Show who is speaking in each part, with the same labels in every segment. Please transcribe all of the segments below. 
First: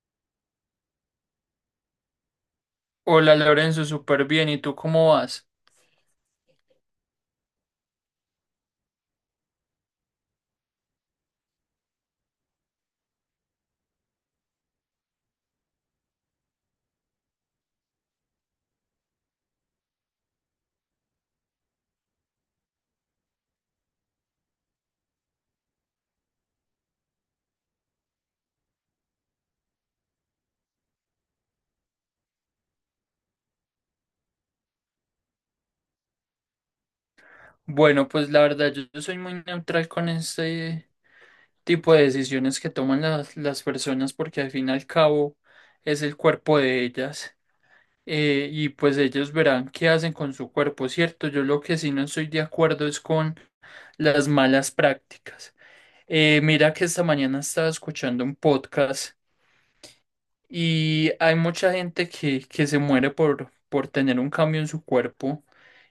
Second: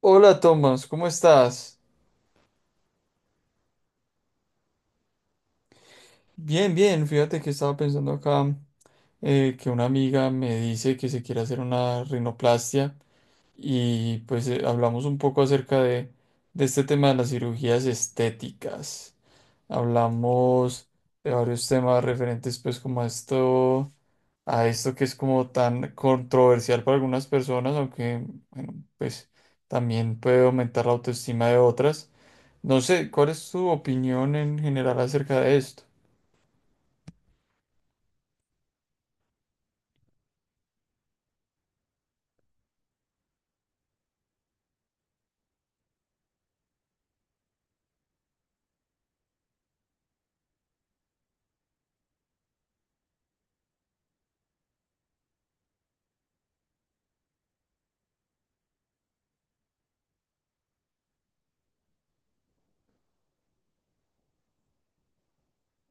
Speaker 1: Hola Tomás, ¿cómo estás?
Speaker 2: Hola Lorenzo, súper bien. ¿Y tú cómo vas?
Speaker 1: Bien, bien, fíjate que estaba pensando acá que una amiga me dice que se quiere hacer una rinoplastia y pues hablamos un poco de este tema de las cirugías estéticas. Hablamos de varios temas referentes pues como a esto que es como tan controversial para algunas personas, aunque bueno, pues también puede aumentar la autoestima de otras. No sé, ¿cuál es tu opinión en general acerca de esto?
Speaker 2: Bueno, pues la verdad, yo soy muy neutral con este tipo de decisiones que toman las personas porque al fin y al cabo es el cuerpo de ellas, y pues ellos verán qué hacen con su cuerpo, ¿cierto? Yo lo que sí no estoy de acuerdo es con las malas prácticas. Mira que esta mañana estaba escuchando un podcast. Y hay mucha gente que se muere por tener un cambio en su cuerpo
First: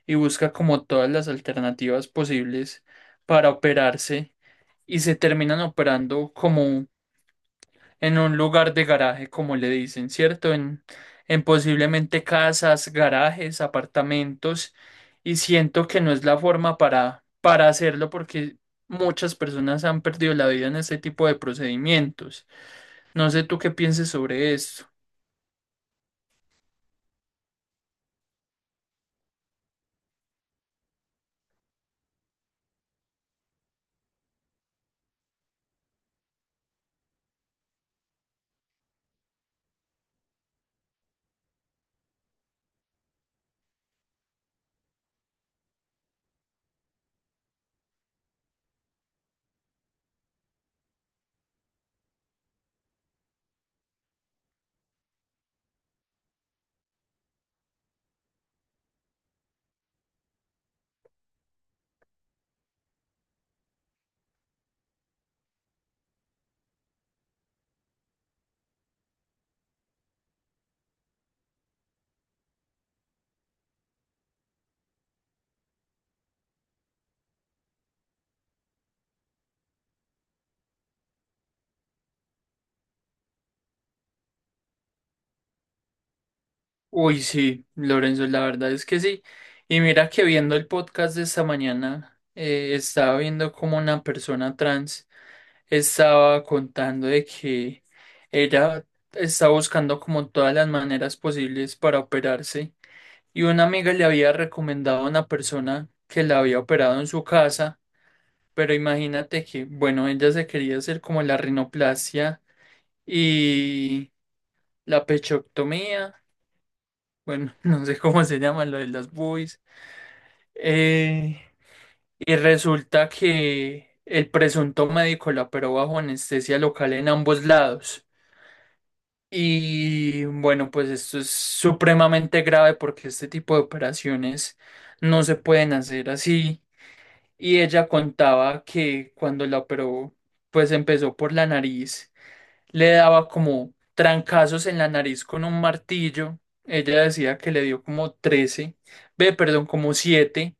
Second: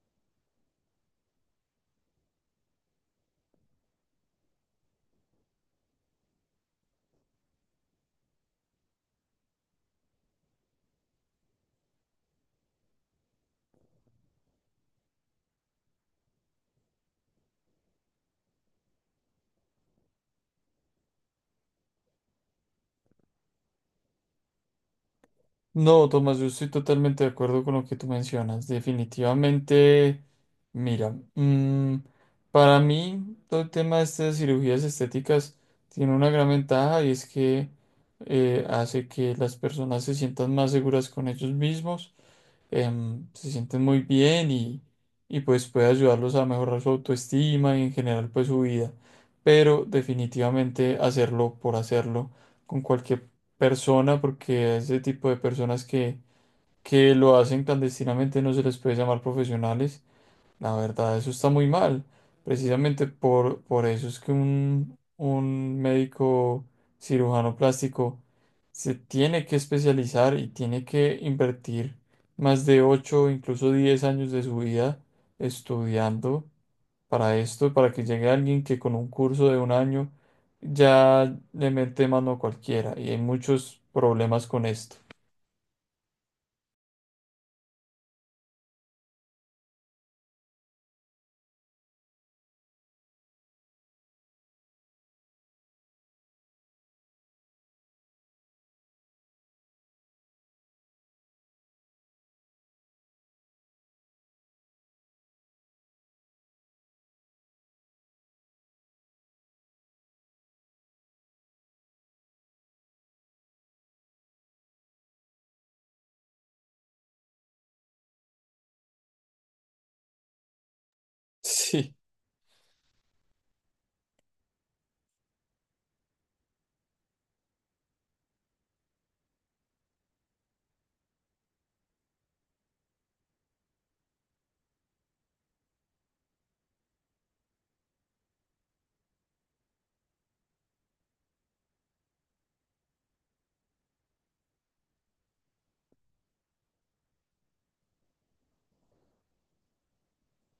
Speaker 2: y busca como todas las alternativas posibles para operarse y se terminan operando como en un lugar de garaje, como le dicen, ¿cierto? En posiblemente casas, garajes, apartamentos, y siento que no es la forma para hacerlo porque muchas personas han perdido la vida en este tipo de procedimientos. No sé tú qué pienses sobre esto.
Speaker 1: No, Tomás, yo estoy totalmente de acuerdo con lo que tú mencionas. Definitivamente, mira, para mí todo el tema de estas cirugías estéticas tiene una gran ventaja, y es que hace que las personas se sientan más seguras con ellos mismos, se sienten muy bien y pues puede ayudarlos a mejorar su autoestima y en general pues su vida. Pero definitivamente hacerlo por hacerlo con cualquier persona, porque a ese tipo de que lo hacen clandestinamente no se les puede llamar profesionales. La verdad, eso está muy mal. Precisamente por eso es que un médico cirujano plástico se tiene que especializar y tiene que invertir más de 8, incluso 10 años de su vida estudiando para esto, para que llegue alguien que con un curso de 1 año ya le mete mano a cualquiera. Y hay muchos problemas con esto.
Speaker 2: Uy, sí, Lorenzo, la verdad es que sí. Y mira que viendo el podcast de esta mañana, estaba viendo como una persona trans estaba contando de que ella está buscando como todas las maneras posibles para operarse. Y una amiga le había recomendado a una persona que la había operado en su casa, pero imagínate que, bueno, ella se quería hacer como la rinoplastia y la pechoctomía. Bueno, no sé cómo se llama lo de las buis. Eh,
Speaker 1: Sí.
Speaker 2: y resulta que el presunto médico la operó bajo anestesia local en ambos lados. Y bueno, pues esto es supremamente grave porque este tipo de operaciones no se pueden hacer así. Y ella contaba que cuando la operó, pues empezó por la nariz, le daba como trancazos en la nariz con un martillo. Ella decía que le dio como 13 ve, perdón, como siete,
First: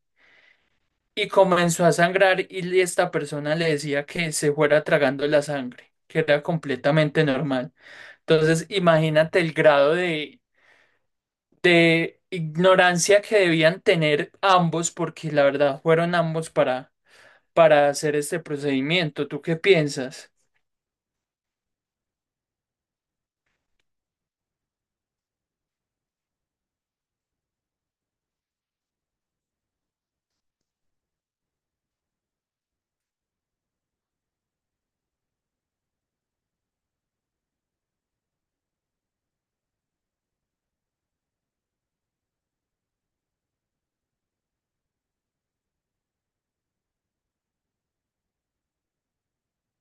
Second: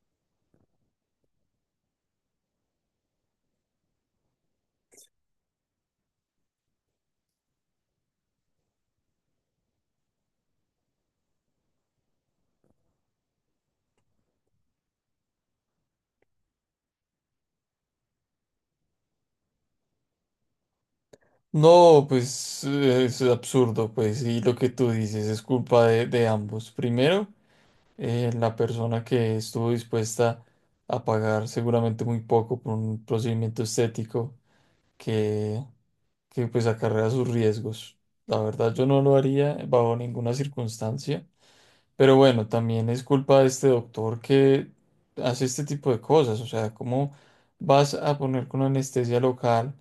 Speaker 2: y comenzó a sangrar y esta persona le decía que se fuera tragando la sangre, que era completamente normal. Entonces, imagínate el grado de ignorancia que debían tener ambos, porque la verdad fueron ambos para hacer este procedimiento. ¿Tú qué piensas?
Speaker 1: No, pues es absurdo, pues, y lo que tú dices es culpa de ambos. Primero, la persona que estuvo dispuesta a pagar seguramente muy poco por un procedimiento estético que, que pues acarrea sus riesgos. La verdad yo no lo haría bajo ninguna circunstancia, pero bueno, también es culpa de este doctor que hace este tipo de cosas. O sea, ¿cómo vas a poner con anestesia local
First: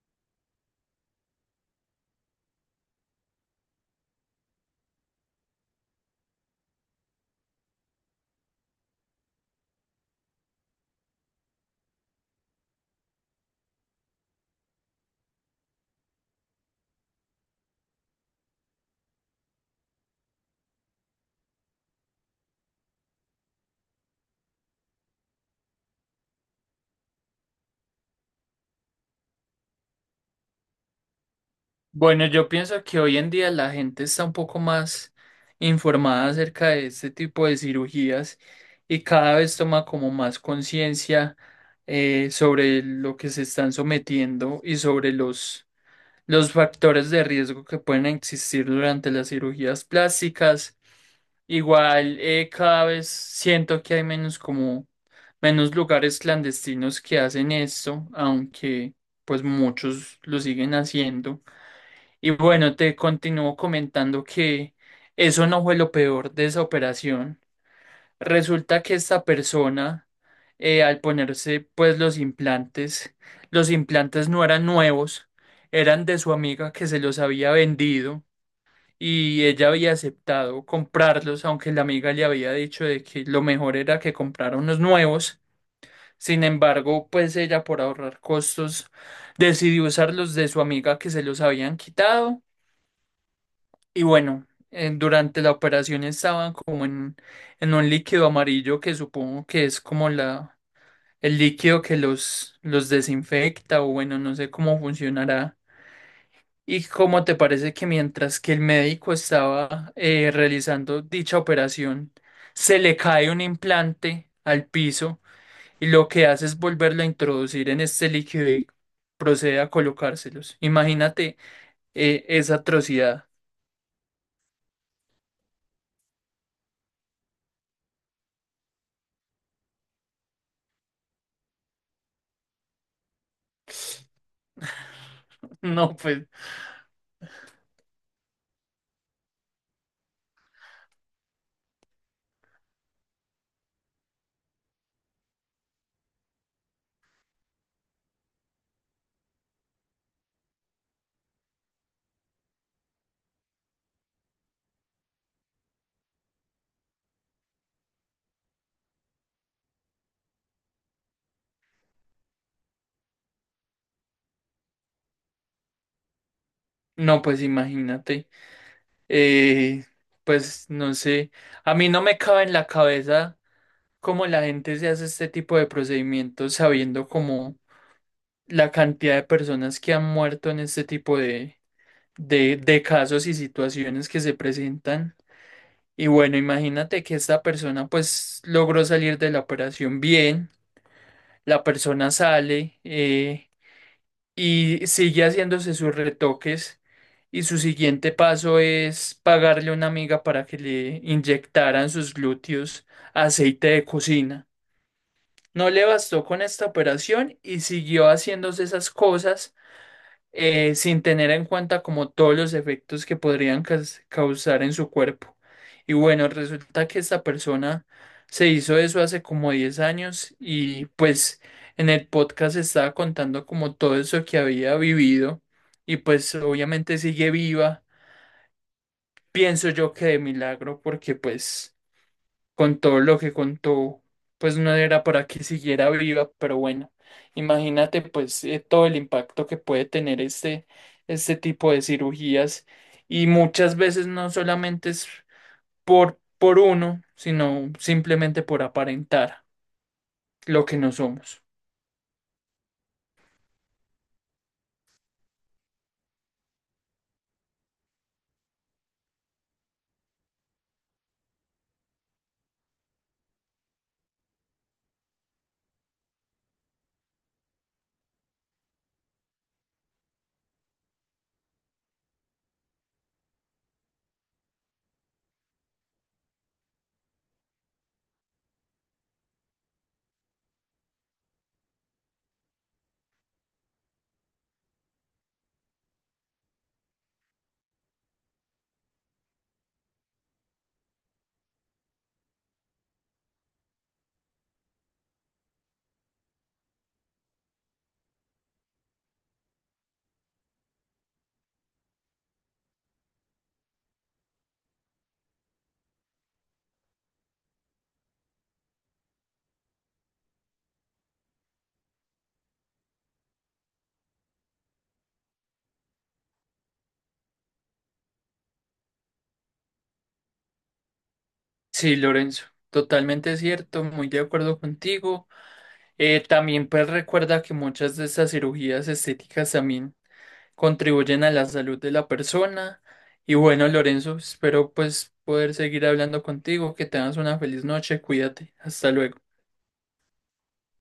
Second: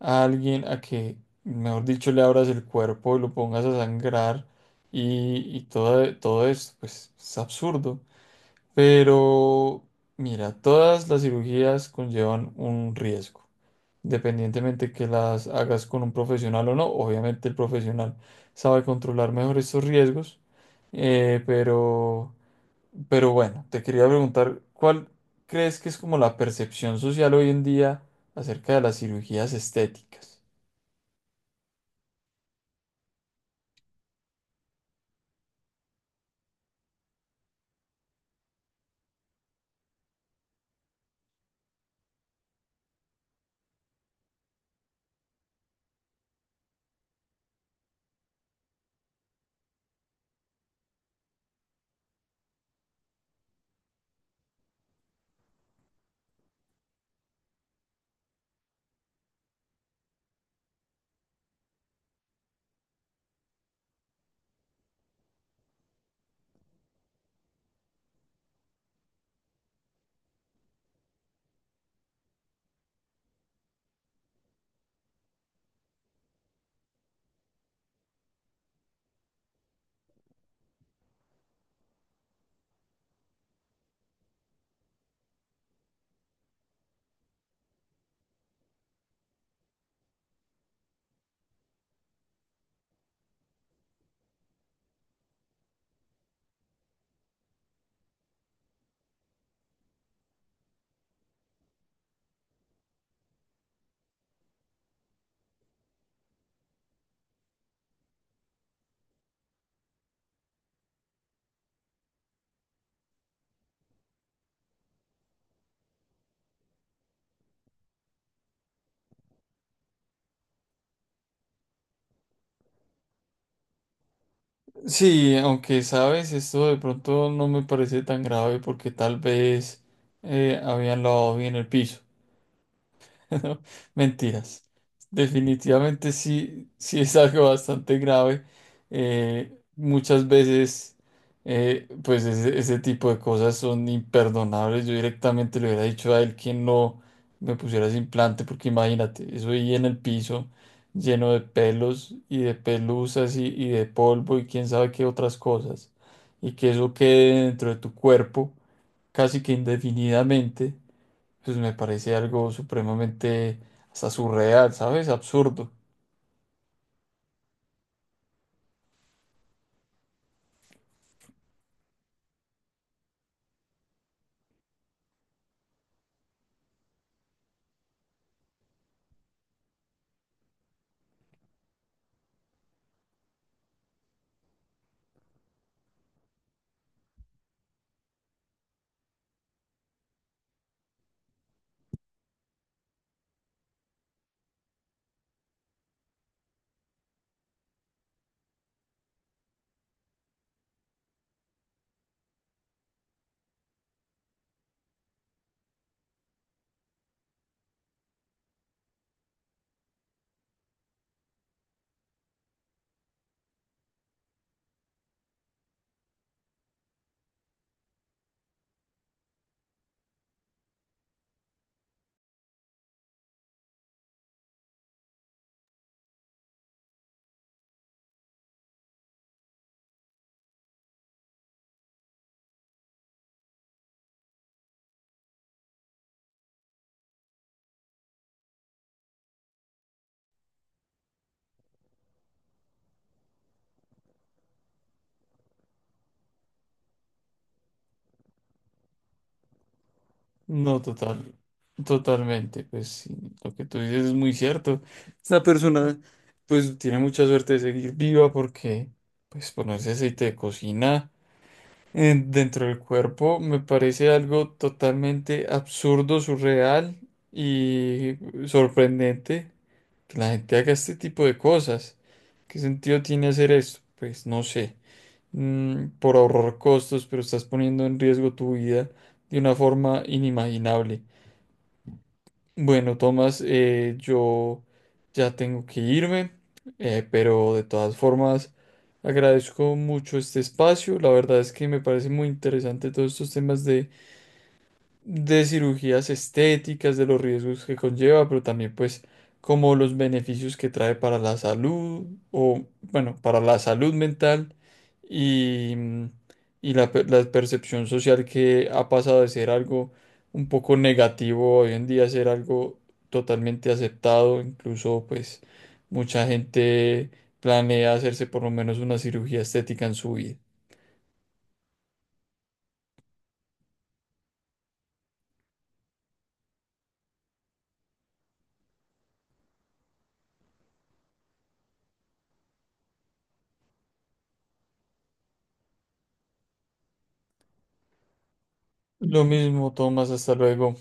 Speaker 1: a alguien a que, mejor dicho, le abras el cuerpo y lo pongas a sangrar y todo, todo esto? Pues es absurdo. Pero, mira, todas las cirugías conllevan un riesgo, independientemente que las hagas con un profesional o no. Obviamente el profesional sabe controlar mejor estos riesgos. Pero pero bueno, te quería preguntar, ¿cuál crees que es como la percepción social hoy en día acerca de las cirugías estéticas?
Speaker 2: Bueno, yo pienso que hoy en día la gente está un poco más informada acerca de este tipo de cirugías y cada vez toma como más conciencia sobre lo que se están sometiendo y sobre los factores de riesgo que pueden existir durante las cirugías plásticas. Igual, cada vez siento que hay menos, como menos lugares clandestinos que hacen esto, aunque pues muchos lo siguen haciendo. Y bueno, te continúo comentando que eso no fue lo peor de esa operación. Resulta que esta persona, al ponerse pues los implantes no eran nuevos, eran de su amiga que se los había vendido y ella había aceptado comprarlos, aunque la amiga le había dicho de que lo mejor era que comprara unos nuevos. Sin embargo, pues ella por ahorrar costos decidió usar los de su amiga que se los habían quitado. Y bueno, durante la operación estaban como en un líquido amarillo, que supongo que es como la, el líquido que los desinfecta o bueno, no sé cómo funcionará. ¿Y cómo te parece que mientras que el médico estaba realizando dicha operación, se le cae un implante al piso y lo que hace es volverlo a introducir en este líquido y procede a colocárselos? Imagínate esa atrocidad.
Speaker 1: Sí, aunque sabes, esto de pronto no me parece tan grave, porque tal vez habían lavado bien el piso. Mentiras.
Speaker 2: No,
Speaker 1: Definitivamente
Speaker 2: pues.
Speaker 1: sí, sí es algo bastante grave. Muchas veces, pues ese tipo de cosas son imperdonables. Yo directamente le hubiera dicho a él que no me pusiera ese implante, porque imagínate, eso ahí en el piso, lleno de pelos y de pelusas y de polvo y quién sabe qué otras cosas. Y que eso quede dentro de tu cuerpo casi que indefinidamente, pues me parece algo supremamente hasta surreal, ¿sabes? Absurdo.
Speaker 2: No, pues imagínate, eh, pues no sé, a mí no me cabe en la cabeza cómo la gente se hace este tipo de procedimientos sabiendo como la cantidad de personas que han muerto en este tipo de casos y situaciones que se presentan. Y bueno, imagínate que esta persona pues logró salir de la operación bien, la persona sale, y sigue haciéndose sus retoques y su siguiente paso es pagarle a una amiga para que le inyectaran sus glúteos aceite de cocina. No le bastó con esta operación y siguió haciéndose esas cosas sin tener en cuenta como todos los efectos que podrían causar en su cuerpo. Y bueno, resulta que esta persona se hizo eso hace como 10 años y pues en el podcast estaba contando como todo eso que había vivido y pues obviamente sigue viva. Pienso yo que de milagro porque pues con todo lo que contó, pues no era para que siguiera viva, pero bueno, imagínate pues todo el impacto que puede tener este, este tipo de cirugías, y muchas veces no solamente es por uno, sino simplemente por aparentar lo que
Speaker 1: No,
Speaker 2: no
Speaker 1: total,
Speaker 2: somos.
Speaker 1: totalmente. Pues sí, lo que tú dices es muy cierto. Esta persona pues tiene mucha suerte de seguir viva, porque pues ponerse aceite de cocina dentro del cuerpo me parece algo totalmente absurdo, surreal y sorprendente. Que la gente haga este tipo de cosas. ¿Qué sentido tiene hacer esto? Pues no sé, mm, por ahorrar costos, pero estás poniendo en riesgo tu vida de una forma inimaginable. Bueno, Tomás, yo ya tengo que irme, pero de todas formas agradezco mucho este espacio. La verdad es que me parece muy interesante todos estos temas de cirugías estéticas, de los riesgos que conlleva, pero también pues como los beneficios que trae para la salud o bueno, para la salud mental y, y la percepción social, que ha pasado de ser algo un poco negativo hoy en día a ser algo totalmente aceptado, incluso pues mucha gente planea hacerse por lo menos una cirugía estética en su vida.
Speaker 2: Sí, Lorenzo, totalmente cierto, muy de acuerdo contigo. También pues recuerda que muchas de estas cirugías estéticas también contribuyen a la salud de la persona. Y bueno, Lorenzo, espero pues poder seguir hablando contigo, que tengas una feliz noche, cuídate, hasta luego.
Speaker 1: Lo mismo, Tomás, hasta luego.